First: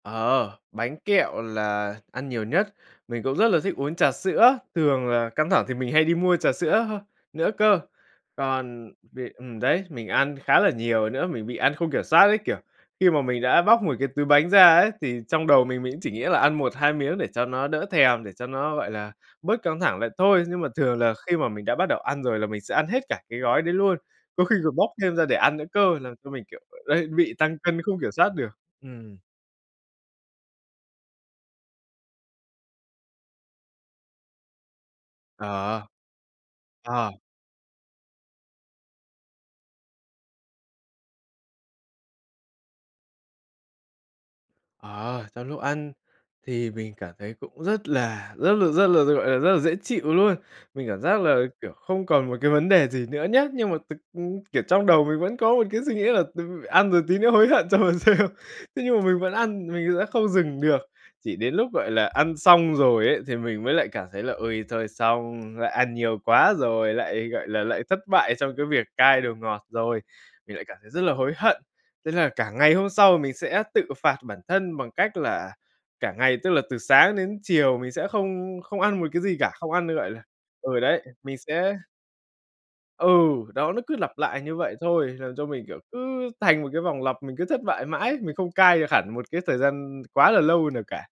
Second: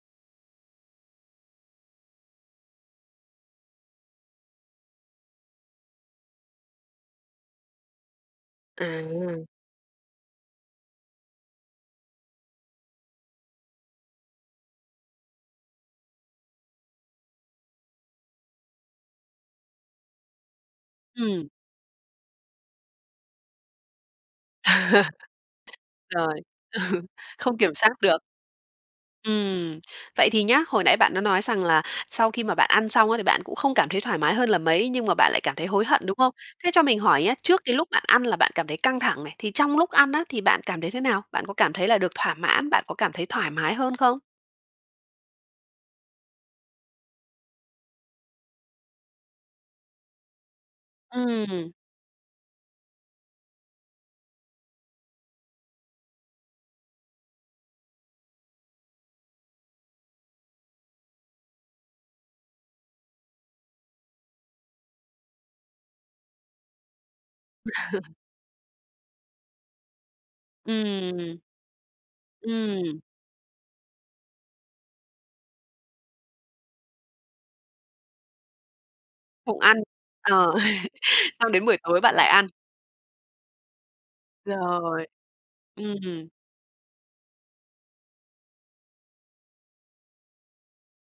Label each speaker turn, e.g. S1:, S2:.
S1: Ờ, bánh kẹo là ăn nhiều nhất, mình cũng rất là thích uống trà sữa. Thường là căng thẳng thì mình hay đi mua trà sữa h nữa cơ. Còn việc
S2: À.
S1: ừm đấy, mình ăn khá là nhiều nữa, mình bị ăn không kiểm soát ấy, kiểu, khi mà mình đã bóc một cái túi bánh ra ấy, thì trong đầu mình, mình cũng chỉ nghĩ là ăn 1-2 miếng để cho nó đỡ thèm, để cho nó, gọi là, bớt căng thẳng lại thôi. Nhưng mà thường là khi
S2: Ừm.
S1: mà mình đã bắt đầu ăn rồi là mình sẽ ăn hết cả cái gói đấy luôn. Có khi còn bóc thêm ra để ăn nữa cơ! Làm cho
S2: Rồi,
S1: mình, kiểu, ờ,
S2: ừ,
S1: đấy, bị tăng
S2: không kiểm
S1: cân
S2: soát
S1: không kiểm
S2: được!
S1: soát được. Ừm.
S2: Ừm. Vậy thì nhá, hồi nãy bạn đã nói rằng là sau khi mà bạn ăn xong á, thì bạn cũng không cảm thấy thoải mái hơn là mấy, nhưng mà bạn lại cảm thấy
S1: Ờ.
S2: hối hận, đúng không? Thế cho mình
S1: Ờ.
S2: hỏi nhá, trước cái lúc bạn ăn là bạn cảm thấy căng thẳng này, thì trong lúc ăn á, thì bạn cảm thấy thế nào? Bạn có cảm thấy là được thỏa mãn, bạn có cảm thấy thoải mái hơn không?
S1: Ờ, trong lúc ăn thì mình cảm thấy cũng rất là rất là rất là, ta gọi là, rất là dễ chịu luôn. Mình cảm giác là, kiểu,
S2: Ừm.
S1: không còn một cái vấn đề gì nữa nhá, nhưng mà thực, ừm kiểu, trong đầu mình vẫn có một cái suy nghĩ là "Từ ăn rồi tí nữa hối hận cho mà xem." Thế nhưng mà mình vẫn ăn, mình đã không dừng được. Chỉ đến lúc, gọi là, ăn xong rồi ấy, thì mình mới lại cảm thấy là "Ôi thôi xong, lại ăn nhiều quá rồi, lại, gọi là, lại thất bại trong cái việc cai đồ ngọt rồi!" Mình lại cảm thấy rất là hối
S2: Ừm.
S1: hận! Thế là cả ngày hôm
S2: Ừm.
S1: sau mình sẽ tự phạt bản thân bằng cách là cả ngày, tức là từ sáng đến chiều, mình sẽ không không ăn một cái gì cả,
S2: Không
S1: không
S2: ăn,
S1: ăn nữa, gọi là
S2: ờ,
S1: ừ đấy, mình
S2: xong đến
S1: sẽ
S2: buổi tối bạn lại ăn.
S1: Ừ, đó, nó cứ lặp lại như vậy
S2: Rồi,
S1: thôi, làm cho mình, kiểu,
S2: ừm.
S1: cứ thành một cái vòng lặp mình cứ thất bại mãi, mình không cai được hẳn một cái thời gian quá là lâu nào cả.